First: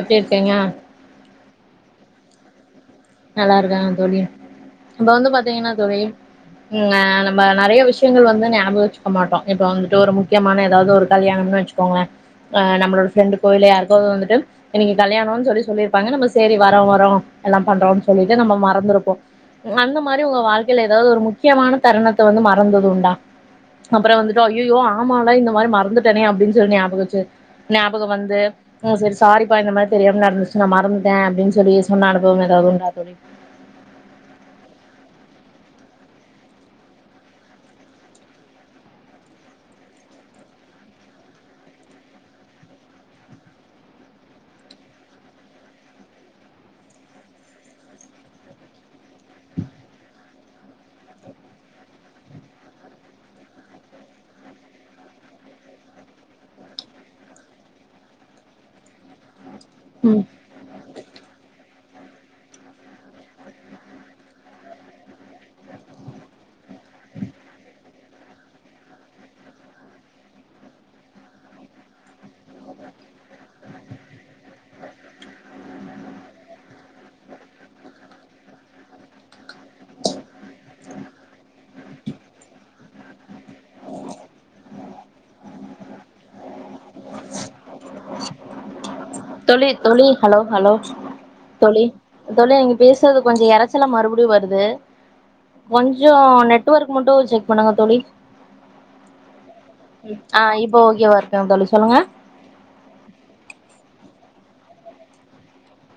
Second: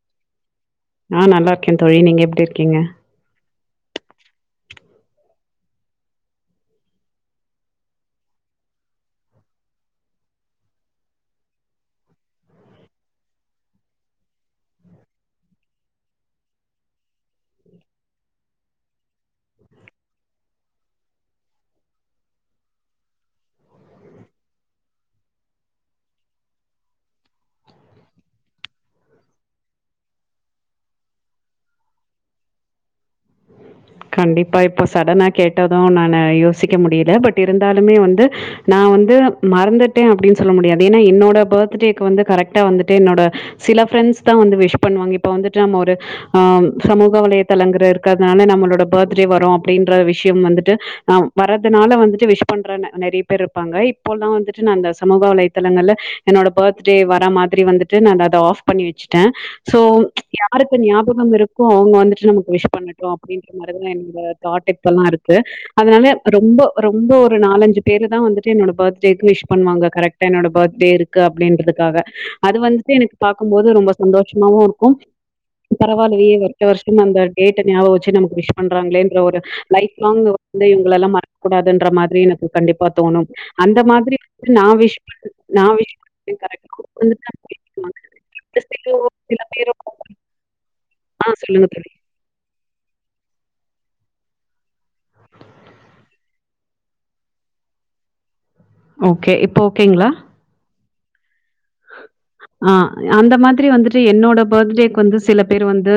எப்டி இருக்கீங்க நா நல்லா இருக்கேன் தோழி நீங்க எப்டி இருக்கீங்க நல்லா இருக்கேங்க தோழி இப்ப வந்து பாத்தீங்கன்னா தோழி ங்க நம்ப நறைய விஷயங்கள் வந்து ஞாபக வச்சுக்க மாட்டோ இப்போ வந்துட்டு ஒரு முக்கியமான எதாவ்து ஒரு கல்யாணம்னு வச்சு போங்களே அ நம்மளோட ஃப்ரெண்டுக்கே இல்ல யாருக்கோ வந்துட்டு இன்னைக்கி கல்யாணோனு சொல்லி சொல்லியிருப்பாங்க நம்ம செரி வரோ வரோ எல்லாம் பண்றோனு சொல்லிட்டு நம்ம மறந்துருப்போ அந்த மாரி உங்க வாழ்க்கையில எதாவ்து ஒரு முக்கியமான தருணத்த வந்து மறந்தது உண்டா அப்பறொ வந்துட்டோ ஐயயோ ஆமால இந்த மாரி மறந்துட்டேனே அப்டின்னு சொல்லி ஞாபகொச்சு ஞாபகம் வந்து ஆ செரி சாரிப்பா இந்த மாரி தெரியாம நடந்துச்சு நா மறந்துட்டே அப்டின் சொல்லி சொன்ன அனுபவம் எதாவ்து உண்டா தோழி கண்டிப்பா இப்போ சடனா கேட்டது நானு யோசிக்க முடியல பட் இருந்தாலுமே வந்து நா வந்து மறந்துட்டே அப்டின் சொல்ல முடியாது ஏனா என்னோட பர்த்டேக்கு வந்து கரெக்ட்டா வந்துட்டு என்னோட சில ஃப்ரெண்ட்ஸ் தா வந்து விஷ் பண்வாங்க இப்போ வந்துட்டு நம்ம ஒரு ஆ சமூக வலைத்தலங்குற இருக்கற்த்னால நம்மளோட பர்த்டே வரு அப்டின்ற விஷ்யம் வந்துட்டு அ வரதுனால வந்துட்டு விஷ் பண்ற ந நெறய பேர்ருப்பாங்க இப்போல்லா வந்துட்டு நா அந்த சமூக வலைதளங்கள்ல என்னோட பர்த்டே வரா மாதிரி வந்துட்டு நானு அத ஆஃப் பண்ணி வெச்சுட்டே ம் யாருக்கு ஞாபகம் இருக்கோ அவுங் வந்துட்டு நமக் விஷ் பண்ணட்டு அப்டின்ட்டு அந்த மாரி தா என்னோட தாட் இப்பல்லா இருக்கு அதுனால ரொம்போ ரொம்போ ஒரு நாலஞ்சு பேரு தா வந்துட்டு என்னோட பர்த்டேக்கு விஷ் பண்வாங்க கரெக்ட் டா என்னோட பர்த்டே இருக்கு அப்டின்றதுக்காக அது வந்துட்டு எனக் பாக்கும்போது ரொம்ப சந்தோஷ்மாவு இருக்கு பரவால்லயே வர்ஷ வர்ஷோ நம்ப டேட்ட ஞாபகோ வச்சு நமக் விஷ் பண்றாங்களேன்ற ஒரு லைஃப் லாங் வந்து இவுங்ளெல்லா மறக் கூடாதுன்ற மாதிரி எனக்கு கண்டிப்பா தோணு அந்த மாதிரி வந்து நா விஷ் பண் நா விஷ் பண்வே கரெக்ட்டா [inaudible] [inaudible] தோழி தோழி ஹலோ ஹலோ ஆ சொல்லுங்க தோழி தோழி நீங்க பேசற்து கொஞ்சோ எரச்சலா மறுபடி வருது கொஞ்சோ நெட்வொர்க் மட்டு செக் பண்ணுங்க தோழி ஓகே இப்ப ஓகேங்ளா ஆ இப்ப ஓகேவா இருக்குங் தோழி சொல்லுங்க ஆ அந்த மாதிரி வந்துட்டு என்னோட பர்த்டேக் வந்து சில பேர் வந்து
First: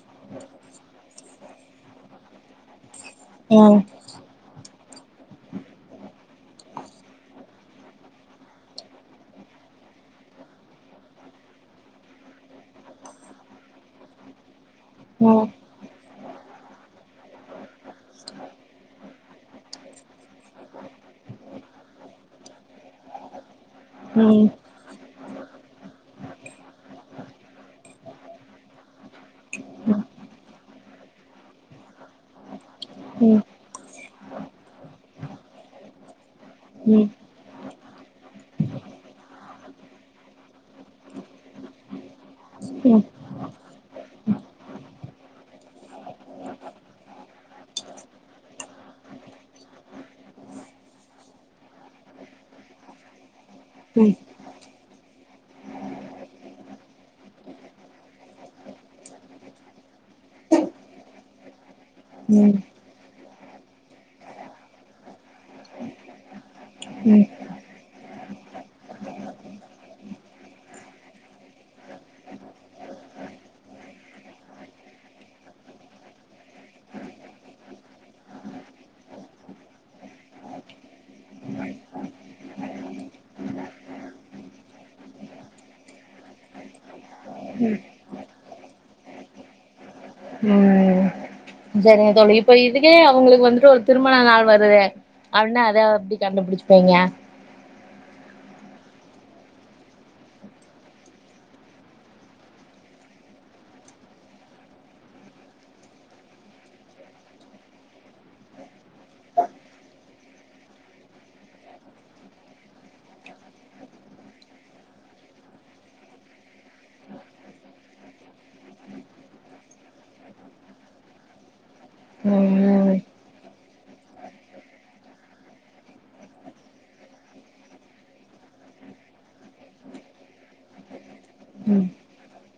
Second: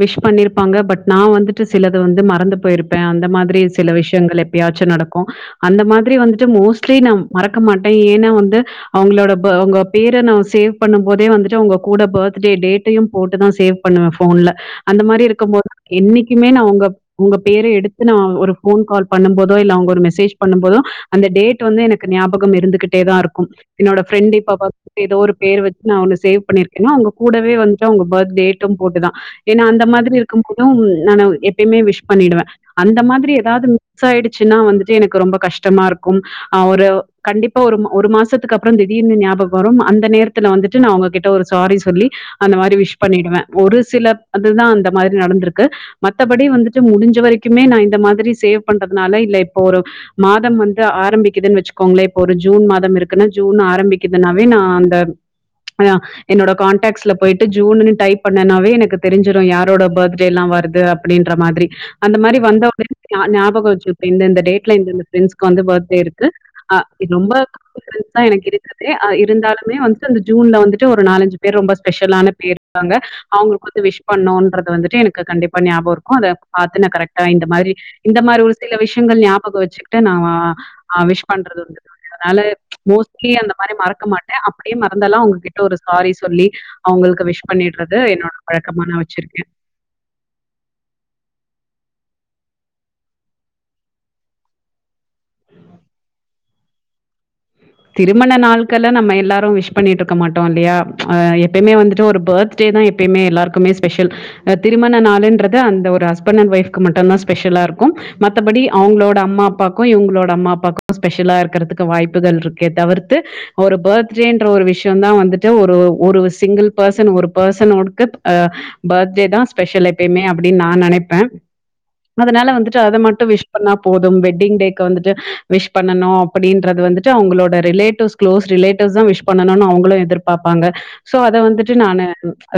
விஷ் பண்ணீர்ப்பாங்க பட் நா வந்துட்டு சிலது வந்து மறந்து போயிருப்பே அந்த மாதிரி ம் சில விஷ் யங்கள் எப்பயாச்சு நடக்கு அந்த மாதிரி வந்துட்டு மோஸ்ட்லி நா மறக்க மாட்டே ஏனா வந்து அவங்ளோட ப அவங்க பேர நா சேவ் பண்ணும் போதே வந்துட்டு அவ்ங்க கூட பர்த்டே டேட்டையு போட்டுதா சேவ் பண்ணுவே ஃபோன்ல அந்த மாரி ம் இருக்கும் போது என்னைக்குமே நா உங்க உங்க பேர எடுத்து நா ஒரு ஃபோன் கால் பண்ணும் போதோ இல்ல அவுங்க ஒரு மெசேஜ் பண்ணும் போதோ அந்த டேட்டு வந்து எனக்கு ஞாப கம் இருந்துகிட்டே தா இருக்கு என்னோட ஃப்ரெண்டு ம் இப்ப பர்த் [inaudible] எதோ ஒரு பேர் நா ஒன்னு சேவ் பண்ணிருக்கேன்னா அவுங்க கூடவே வந்துட்டு அவுங்க பர்த் டேட்டு போட்டுதா ஏனா அந்த மாதிரி இருக்கும் போது நானு எப்பயுமே விஷ் பண்ணிடுவே அந்த மாதிரி ம் ம் எதாவ்து மிஸ்சாய்டுச்சுன்னா வந்துட்டு எனக்கு ரொம்ப கஷ்டமாருக்கும் ஆ ஒரு கண்டிப்பா ஒரு ம ஒரு மாசத்துக்கப்பறோ திடீர்னு ஞாபகோ வரும் அந்த நேரத் துல வந்துட்டு நா அவுங்ககிட்ட ஒரு சாரி சொல்லி அந்த மாரி விஷ் ம் பண்ணிடுவ ஒரு சில அதுதா அந்த மாதிரி நடந்துருக்கு மத்தபடி வந்துட்டு முடிஞ்ச வரைக்குமே நா இந்த மாதிரி சேவ் பண்றதுனால இல்ல இப்போ ஒரு மாதம் வந்து ஆரம்பிக்குதுன் வெச்சுக்கோங்ளே இப்ப ஒரு ஜூன் மாதம் இருக்குன்னா ஜூன் ஆ ம் ரம்பிக்குதுனாவே நா அந்த அ என்னோட கான்டக்ஸ்ல போய்ட்டு ஜூனுனு டைப் பண்ணனாவே எனக்கு தெரிஞ்சிரு யாரோட பர்த்டேலா வருது அப்டின்ற மாதிரி அந்த மாரி ம் வந்த உட்னே [inaudible] நா ஞாபகோ வச்சுப்பே இந்தந்த டேட்ல இந்தந்த ஃப்ரெண்ட்ஸ்க் வந்து பர்த்டே இருக்கு அ ரொம்ப [inaudible] ஃப்ரெண்ட்ஸ் தா எனக்கு இருக்கற்தே அ இருந்தாலுமே வந் து அந்த ஜூன்ல வந்துட்டு ஒரு நாலஞ்சு பேர் ரொம்ப ஸ்பெஷலான பேர்ருக்காங்க அவுங்களுக் வந்து விஷ் பண்ணுன்றது வந்துட்டு எனக்கு கண்டிப்பா ஞாபகோ இருக்கு அத பாத்து நா கரெக்ட்டா இந்த மாதிரி இந்த மாரி ஒரு சில விஷயங்கள் ஞாபகோ வச்சுக்கிட்டு நா வ அ விஷ் பண்றது வந்து அதுனால மோஸ்ட்லி அந்த மாரி மறக்க மாட்டே அப் அப்டியே மறந்தாலு அவுங்ககிட்ட ஒரு சாரி சொல்லி அவுங்களுக்கு விஷ் பண்ணிட்றது என்னோட வழக்கமா நா வச்சிருக்கேன் ம் ஜெரிங்க தோழி இப்ப இதுவே அவுங்களுக்கு வந்துட்டு ஒரு திருமண நாள் வருதே அப்ட்னா அத எப்டி கண்டுபிடிச்சுப்பிங்க திருமண நாட்கள்லா நம்ம எல்லாரும் விஷ் பண்ணிட்ருக்க மாட்டோல்லையா அ எப்பயுமே வந்துட்டு ஒரு பேர்த் டேதான் எப்பயுமே எல்லாருக்குமே ஸ்பெஷல் அ திருமண நாளுன்றது அந்த ஒரு ஹஸ்பனண்ட் ஒய்ஃபுக்கு மட்டுந்தா ஸ்பெஷலாருக்கும் மத்தபடி அவுங்களோட அம்மாப்பாக்கும் இவுங்களோட அம்மாப்பாக்கும் ஸ்பெஷலாருக்கறத்துக்கு வாய்ப் கள் இருக்கே தவிர்த்து ஒரு பர்த்டேன்ற ஒரு விஷயந்தான் வந்துட்டு ஒரு ஒரு சிங்கிள் பர்சன் ஒரு பர்சனோடுக்கு அ பர்த்டே தான் ஸ்பெஷல் எப்பயுமே அப்டின் நா நெனைப்பேன் அதுனால வந்துட்டு அத ம் மட்டும் விஷ் பண்ணா போதும் வெட்டிங் டேக்கு வந்துட்டு விஷ் பண்ணணு அப்டின்றது வந்து ட்டு அவுங்களோட ரிலேட்டிவ்ஸ் க்ளோஸ் ரிலேட்டிவ்ஸ் தான் விஷ் பண்ணணுன்னு அவுங்களு எதிர்ப்பாப்பாங்க சோ அத வந்துட்டு ம் நானு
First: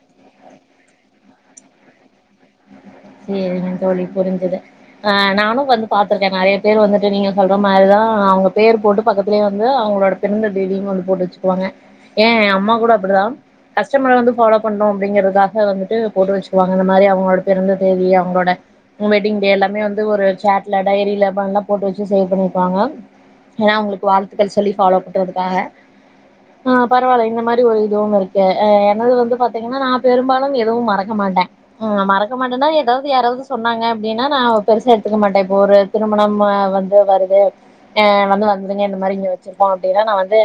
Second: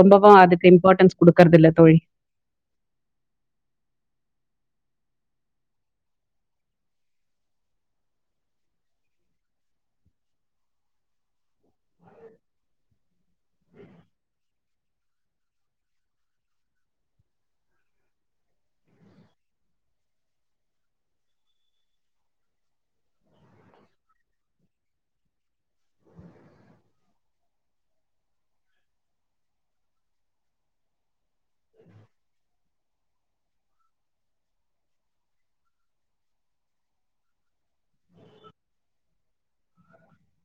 ரொம்பவும் அதுக்கு இம்பார்ட்டன்ஸ் குடுக்கறதில்ல தோழி இல்லைங் தோழி புரிஞ்சுது அ நானு வந்து பாத்துருக்கேன் நெறைய பேர் வந்துட்டு நீங்க சொல்ற மாரிதான் அவுங்க பேர் போட்டு பக்கத்துலே வந்து அவுங்களோட பிறந்த தேதியு கொண்டு போட்டு வச்சுக்குவாங்க ஏன் எங் அம்மா கூட அப்டிதான் கஸ்டமர வந்து ஃபாலோ பண்ணும் அப்டிங்கறதுக்காக வந்துட்டு போட்டு வச்சுக்குவாங்க இந்த மாரி அவுங்களோட பிறந்த தேதிய அவுங்களோட ம் வெட்டிங் டே எல்லாமே வந்து ஒரு சாட்ல டைரில போன்ல போட்டு வச்சு சேவ் பண்ணிருப்பாங்க ஏன் அவுங்களுக்கு வாழ்த்துக்கள் சொல்லி ஃபாலோ பண்றதுக்காக அ பரவால இந்த மாரி ஒரு இதுவுமிருக்கு என்னது வந்து பாத்தீங்கனா நா பெரும்பாலும் எதுவும் மறக்கமாட்டன் ம் மறக்க மாட்டனா என் னபத்தி யாராவுது சொன்னாங்க அப்டினா நா பெருசா எடுத்துக்க மாட்டன் இப்ப ஒரு திருமணம் ஆ வந்து வருது அ வந்து வந்துருங்க இந்த மாரி இங்க வச்சிருக்கோ அப்டினா நா வந்து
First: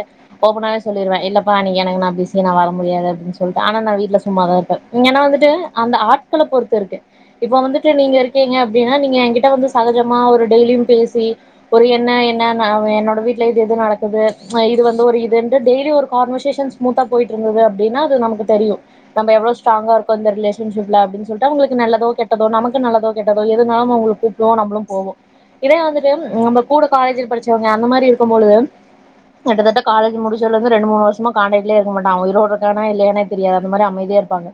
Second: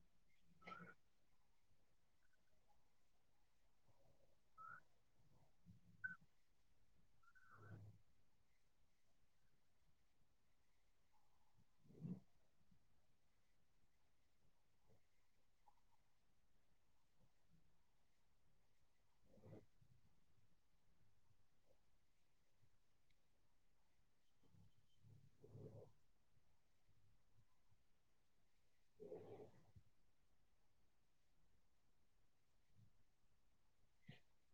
ஓப்பனாவே சொல்லிருவேன் இல்லப்பா அன்னக்கி எனக்கு நா பிசி நா வர முடியாது அப்டின் சொல்ட்டு ஆனா நா வீட்ல சும்மாதாருப்பன் இங்கனா வந்துட்டு அந்த ஆட்கள பொறுத்து இருக்கு இப்ப வந்துட்டு நீங்க இருக்கீங்க அப்டினா நீங்க எங்கிட்ட வந்து சகஜமா ஒரு டெய்லியும் பேசி ஒரு என்ன என்ன நா என்னோட வீட்ல இது இது நடக்குது இது வந்து ஒரு இதுன்ட்டு டெய்லி ஒரு கான்வர்சேஷன்ஸ் ஸ்மூத்தா போயிட்டுருந்துது அப்டினா அது நமக்குத் தெரியும் நம்ப எவ்ளோ ஸ்ட்டாங்காருக்கோ இந்த ரிலேஷன்ஷிப்ல அப்டின் சொல்ட்டு அவுங்குளுக்கு நல்லதோ கெட் டதோ நமக்கு நல்லதோ கெட்டதோ எதுனாலும் அவுங்கள கூப்புடுவோம் நம்புளும் போவோம் இதே வந்துட்டு நம்ப கூட காலேஜில் படிச்சவங்க அந்த மாரி இருக்கும்பொழுது கிட்டதட்ட காலேஜி முடிச் ஞ்சதுல இருந்து ரெண்டு மூணு வருஷமா காண்டக்ட்லே இருக்க மாட்டான் அவன் உயிரோட்ருக்கானா இல்லையானே தெரியாது அந்த மாரி அமைதியாருப்பாங்க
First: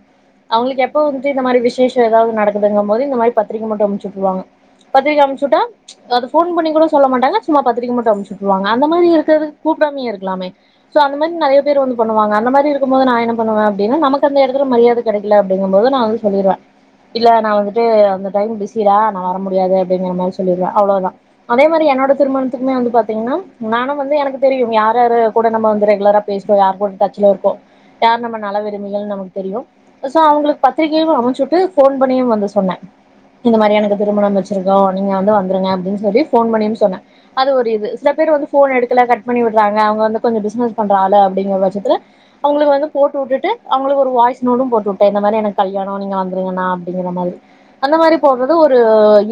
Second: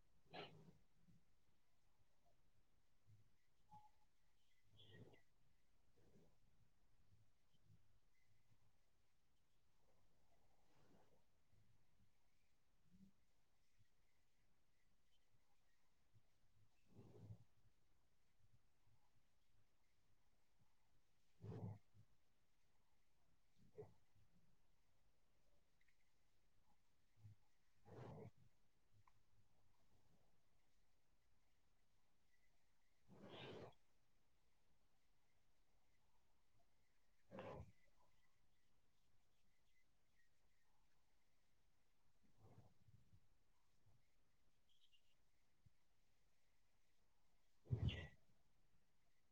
அவுங்களுக்கு எப்ப வந்துட்டு இந்த மாரி விசேஷ ஏதாவது நடக்குதுங்கம்போது இந்த மாரி பத்திரிக்க மட்டு அமிச்சுட்டுருவாங்க பத்திரிக்க அம்ச்சுட்டா அது போன் பண்ணி கூட சொல்ல மாட்டாங்க சும்மா பத்திரிக்கை மட்டும் அனுப்பி வச்சுட்டுருவங்க அந்த மாரி இருக்கிறதுக்கு கூப்படாமே இருக்கலாமே சோ அந்த மாரி நிறைய பேர் வந்து பண்ணுவாங்க அந்த மாரி இருக்கும் போது நான் என்ன பண்ணுவன் அப்டின்னா நமக்கு அந்த இடத்துல மரியாதை கெடைக்கல அப்டிங்கு போது நா வந்து சொல்லிருவேன் இல்ல நான் வந்துட்டு அந்த டைம் பிஸிடா நான் வர முடியாது அப்டிங்கிற மாரி சொல்லிருவேன் அவ்ளோதான் அதே மாரி என்னோட திருமணத்துக்குமே வந்து பார்த்தீங்கன்னா நானும் வந்து எனக்கு தெரியும் யார் யாரு கூட நம்ப வந்து ரகுலரா பேசறோம் யார்கூட டச்சில இருக்கோ யார் நம்ம நல்ல விரும்பிங்கன்னு நமக்கு தெரியும் சோ அவங்களுக்கு பத்திரிகைகளும் அமுச்சிசுட்டு ஃபோன் பண்ணியும் வந்து சொன்னேன் இந்த மாரி எனக்கு திருமணம் வச்சுருக்கோ நீங்க வந்து வந்துருங்க அப்டின் சொல்லி ஃபோன் பண்ணியும் சொன்னேன் அது ஒரு இது சில பேர் வந்து ஃபோன் எடுக்கல கட்டு பண்ணி விட்றாக அவங்க வந்து கொஞ்ச பிஸ்னஸ் பண்ற ஆளு அப்டிங்கற பட்சத்தில அவுங்ளுக்கு வந்து போட்டு உட்டுட்டு அவங்களுக்கு ஒரு வாய்ஸ் நோட்டு போட்டு உட்ட இந்த மாரி எனக்கு கல்யானோ நீங்க வந்து சரிங்க நா அப்டிங்கிற மாரி அந்த மாரி போட்றது ஒரு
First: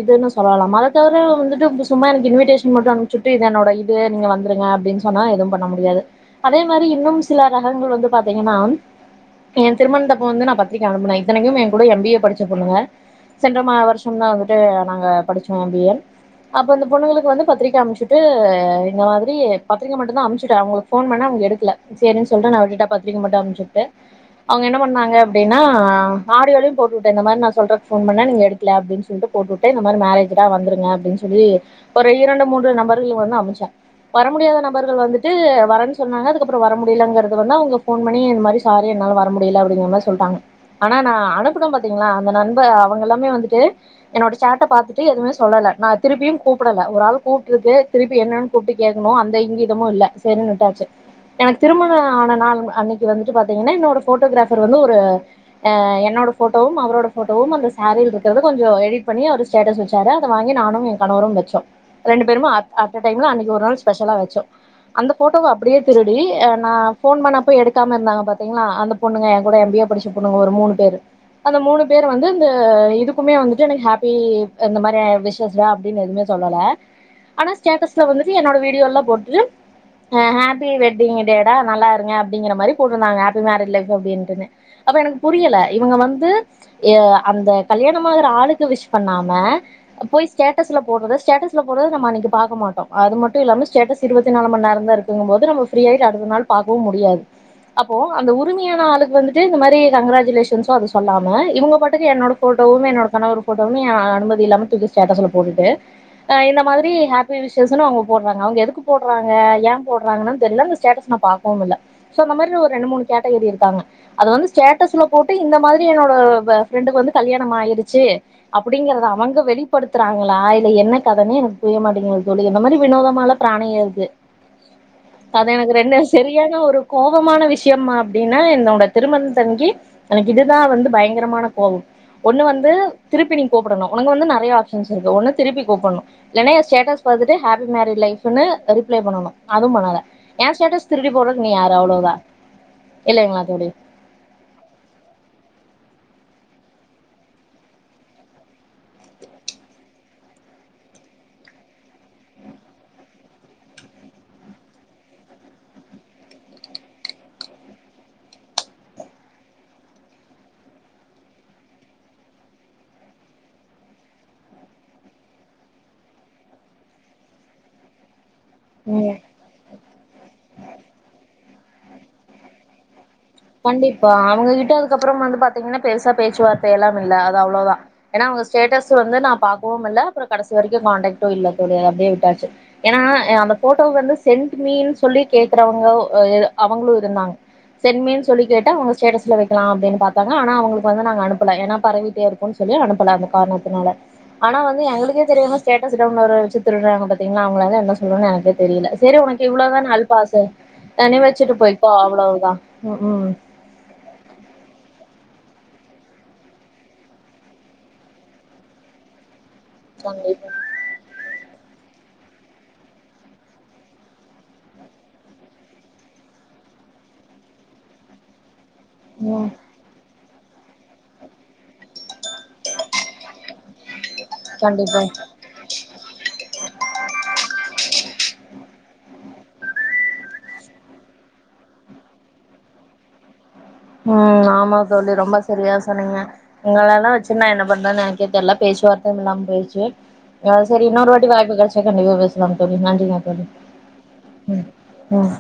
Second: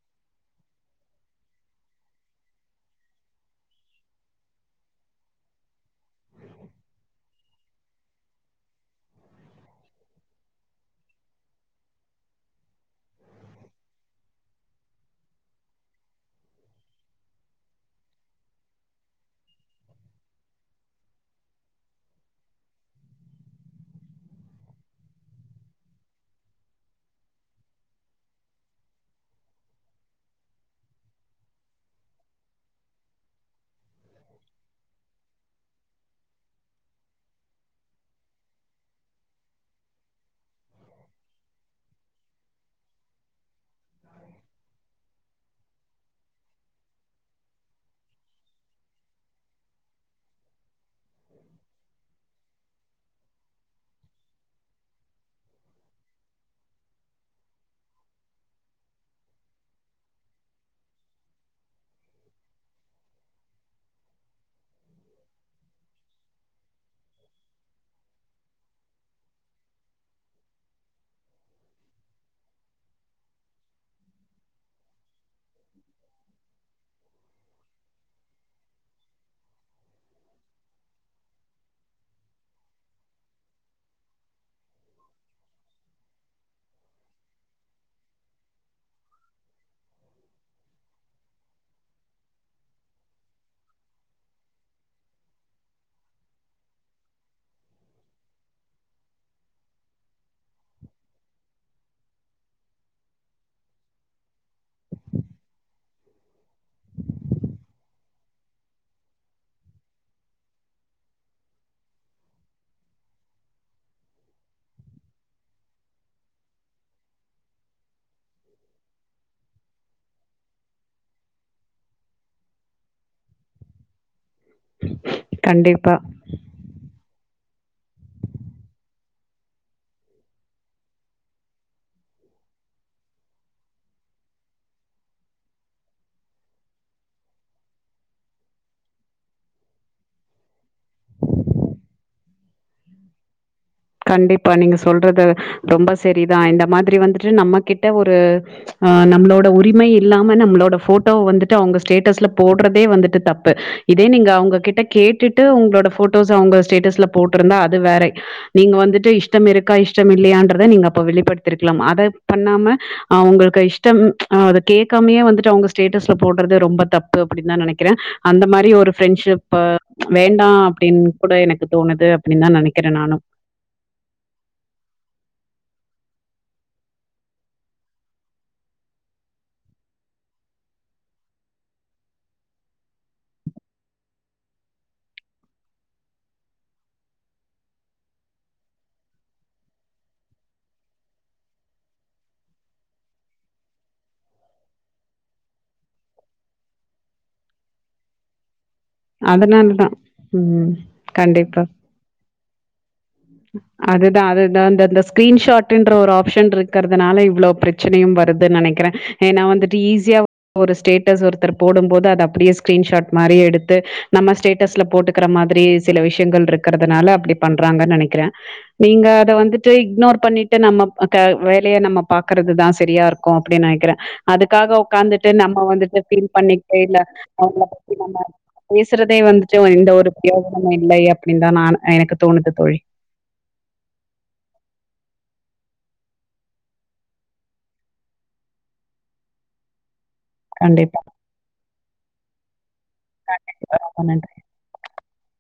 இதுனு சொல்லலா அத தவிர வந்துட்டு சும்மா எனக்கு இன்விடேஷன் மட்டு அனுப்சுட்டு இத என்னோட இது நீங்க வந்துருங்க அப்டின் சொன்னா எதுவு பண்ண முடியாது அதே மாரி இன்னும் சில ரகங்கள் வந்து பாத்தீங்கனா ஏ திருமணதப்ப வந்து நா பத்திரிக்க அனுப்புன இத்தனைக்கு ஏ கூட எம் பி ஏ படிச்ச பொண்ணுங்க சென்ற மா வருஷம் தா வந்துட்டு நாங்க படிசோ எம் பி ஏ அப்ப இந்த பொண்ணுங்களுக்கு வந்து பத்திரிக்க அம்ச்சிட்டு இந்த மாதிரி பத்திரிக்க மட்டுதா அம்ச்சிட்டு அவங்களுக் ஃபோன் பன்னா அவங்க எடுக்கல சேரின்சொல்ட்டு நா விட்டுட பத்திரிக்க மட்டுஅம்ச்சிவுட்டு அவங்க என்ன பண்ணாங்க அப்டின்னா ஆடியோலயயு போட்டுவுட்ட இந்த மார நா சொல்றக் ஃபோன் பண்ண நீங்க எடுக்கல அப்டின் சொல்ட்டு போட்வுட்ட இந்த மாரி மேரேஜ் டா வந்துருங்க அப்டின் சொல்லி ஒரு இரண்டு மூன்று நபர்கள் வந்து அம்ச வர முடியாத நபர்கள் வந்துட்டு வரன் சொன்னாங்க அதுக்கப்ரோ வர முடியலங்கறத வந்து அவங்க போன் பண்ணி இந்த மாரி சொல்லி சாரி என்னால் வர முடியல்ல அப்டிங்கிற மாரி சொல்ட்டாங்க ஆனா நா அனுப்புன பத்தீங்களா அந்த நண்பர் அவங்க எல்லாமே வந்துட்டு என்னோட சாட்ட பாத்துட்டு எதுவுமே சொல்லல நா திருபயு கூப்படல்ல ஒரு ஆள் கூப்ட்ருக்கு திருப்பி என்னன் கூப்ட்டு கேக்கணு அந்த இங்கீதமு இல்ல சேரின் விட்டாச்சி எனக்கு திருமணஆன நாள் அன்னக்கி வந்துட்டு பாத்தீங்கனா என்னோட போட்டோகிராபர் வந்து ஒரு ஹ என்னோட போட்டவும் அவரோட போட்டோவும் அந்த சோரில இருக்கத கொஞ்ஜோ எடிட் பண்ணி அடிச் ஸ்டேடஸ் வச்சாரு அத வாங்கி நானும் என் கணவரும் வச்சோம் ரெண்டு பேருமே அப்ப அட்ட டைம்ல அன்னக்கி ஒரு நாள் ஸ்பெஷலா வச்சோ அந்த போட்டோவ அப்டியே திருடி நா போன் பண்ணப்ப எடுக்காம இருந்தாங்க பாத்தீங்களா அந்த பொண்ணுங்க என் கூட எம் பி ஏ படிச்சப் பொண்ணுக ஒரு மூணு பேரு அந்த மூணு பேர் வந்து இந்த இதுக்குமே வந்துட்டு எனக்கு ஹாப்பி இந்த மாரி விஷஸ் டா அப்டின் எதுவுமே சொல்லல ஆனா ஸ்டேட்டஸ்ல வந்துட்டு என்னோட வீடியோ எல்லா போடுட்டு ஹ ஹாப்பி வெட்டி் டேடா நல்லா இருங்க அப்டிங்கிற மாரி போட்ருந்தாங்க ஹாப்பி மேரேஜ் லைஃப் அப்டின்டினு அப்ப எனக்கு புரியல இவங்க வந்து எ அந்த கல்யாணமாகற ஆளுக்கு விஷ் பண்ணாம போயி ஸேட்டஸ்ல போடுறத ஸ்டேட்டஸ் போறத நம்ம அன்னக்கி பாக்கமாட்டோ அது மட்டும் இல்லாம ஸ்டேட்டஸ் இருவத்தி நாலு மணி நேர தா இருக்கு ருக்கு போது நம்ம பிரீட்டு ஆயிட்டுஅடுத்த நாள் பாக்கவு முடியாது அப்போ அந்த உரிமையான ஆளுக்கு வந்துட்டு இந்தமாரி கங்ராச்சிலேஷசோ அது சொல்லாம இவங்க பாட்டுக்கு என்னோட போட்டோவுமே என்னோட கணவர் போட்டோவுமே அனுமதி இல்லாம தூக்கி ஸ்டேட்டஸல போட்டுட்டு இந்த மாதிரிஹாப்பி விஷர்ஸ்னு அவங்க போட்றாங்க அவங்க எதுக்கு போட்றாங்க ஏ போட்றாங்கனு தெரில இந்தஸ்டேட்டஸ் நா ஃபாக்ஸ் கோம்ல்ல சோ அந்த மாரி ஒரு ரெண்டு மூணு கேட்ட கிரி இருக்காங்க அது வந்து ஸ்டேட்டஸ்ல போட்டு இந்த மாதிரி என்னோட ஃப்ரெண்டுக்கு வந்து கல்யாணம் ஆயிருச்சி அப்டிங்கிறத அவங்க வெளிப்படுத்றாங்ளா இல்ல எண்ண கதனே எனக்கு புரியமாட்டேங்கிது தோழி இந்த மாரி வினோதமாளா ப்ராண ஏறுது அது எனக் கண்டிப்பா, ரெண்டு சரியான ஒரு கோபமான விஷ்யமா அப்டின்னா என்னோடத் திருமணத்தன்கி எனக்கு இதுதா வந்து பயங்கரமான கோவோ ஒண்ணு வந்து திருப்பி நீ கூப்பிடணு உனக்கு வந்து நறைய ஆப்ஷன்ஸ் இருக்கு ஒண்ணு திருப்பி கூப்புட்ணு இல்லனா ஏ ஸ்டேட்டஸ் பாத்துட்டு ஹாப்பி மேரேஜ் லைப்புன்னு ரிப்ளை பண்ணனு அதுவு பண்ணல ஏ ஸ்டேட்டஸ் திருடி போட்றதுக்கு நீ யாரு அவ்ளோதா இல்லிங்ளா தோழி கண்டிப்பா நீங்க சொல்றது ரொம்ப சரிதா இந்த மாதிரி வந்துட்டு நம்ம கிட்ட ஒரு அ நம்ளோட உரிமை இல்லாம நம்ளோட ஃபோட்டோ வந்துட்டு அவங்க ஸ்டேட்டஸ்ல போட்றதே வந்துட்டு தப்பு இதே நீங்க அவங்ககிட்ட கேட்டுட்டு உங்களோட போட்டோஸ்ச அவங்க ஸ்டேட்டஸ்ல போட்டிருந்தா அது வேறை நீங்க வந்துட்டு இஷ்டம் இருக்கா இஷ்டம் இல்லையன்றத நீங்க அப்ப வெளிப்படுத்திருக்கலாம் அத பண்ணாம அவ்களுக்கு இஷ்டம் அ அதை கேட்காமே வந்துட்டு அவங்க ஸ்டேட்டஸ்ல போட்றது ரொம்ப தப்பு அப்டின் தான் நெனைக்கிறேன் அந்த மா ரி ஒரு ம் ஃப்ரெண்ட்ஷிப் வேண்டாம் அப்டின் கூட எனக்கு தோணுது அப்டின் தா நெனைக்கிறேன் நானும் கண்டிப்பா அவங்கிட்ட அதுக்கப்புறம் வந்து பாத்தீங்ன்னா பெருசா பேச்சுவார்த்தை எல்லாம் இல்ல அது அவ்ளோதா ஏன்னா அவங்க ஸ்டேட்டஸ் வந்து நான் பா்க்கவும் இல்ல அப்புறம் கடைசி வரைக்கும் காண்டக்டும் இல்ல தோழி அத அப்டியே விட்டாச்சு ஏன்னா அந்த போட்டோ வந்து சென்ட் மீன்னு சொல்லி கேக்குறவங்க எ அவங்களும் இருந்தாங்க சென்ட் மீன் சொல்லி கேட்டு அவங்க ஸ்டேட்டஸ்ல வைக்கலாம் அப்டின்னு பாத்தாங்க ஆனா அவங்ளுக்கு வந்து அனுப்பலா ஏன்னா பரவிட்டே இருக்குன் சொல்லி அனுப்பல அந்த காரணத்தினால ஆனா வந்து எங்களுக்கே தெரியாம ஸ்டேட்டஸ் டவுன்லோட்டர் வச்சி திருடுறாங்க பாத்தீங்ளா அவங்களளா என்ன சொல்றன்னு எனக்கே தெரியல சரி உனக்கு அதனால இவ்ளோதான தான். அல்ப ஆச ம். நீ வச்சிட்டு கண்டிப்பா. போய்கோ அவ்வளவுதா ம் ம் அதுதா அதுதா அந்தந்த ஸ்கிரீன்ஷாடன்ற ஒரு ஆப்ஷன் இருக்கறதுனால இவ்வளவு பிரச்ச ச்சனையும் வருதுன்னு நெனைக்கிறேன் ஏனா வந்துட்டு ஈஸியா கண்டிப்பா ஒரு ஸ்டேட் டஸ் ஒருத்தர் போடும் போது அது அப்படியே ஸ்கிரீன்ஷாட் மாரி எடுத்து நம்ம ஸ்டேட்டஸ்ல போட்டு இருக்ற மாதிரி சில விஷ்யங்கள் இருக்றதுனால அப்டி பண்றாங்கன்னு நெனைக்கிறேன் நீங்க அத ம் வந்து ட்டு இக்னோர் பண்ணிட்டு நம்ம வேலையை நம்ம பாக்கறதுதா சரியா இருக்கும் அப்படின் நெனைக்கிறேன் அதுக்காக கண்டிப்பா ஒக்காந்துட்டு நம்ப வந்துட்டு பீல் பண்ணிட்டு இல்ல அவங்கள பத்தி நம்ம பேசுறதே வந்துட்டு எந்த ஒரு பிரயோஜனமும் இல்லை அப்டின்னு தா நான் எனக்கு தோணுது தோழி ம் ஆமா தோழி ரொம்ப சரியா சொன்னீங்க இவங்கள எல்லாம் வச்சு நா என்ன பண்றேன்னு எனக்கே தெரில்லா பேச்சுவார்த்தை இல்லாம போய்ச்சு ஆன் சரி கண்டிப்பா. இன்னொரு வாட்டி வாய்ப்பு கெடைச்சா கண்டிபா பேசலான் தோழி நன்றிங்க தோழி ஆமா நன்றி. ம் ம்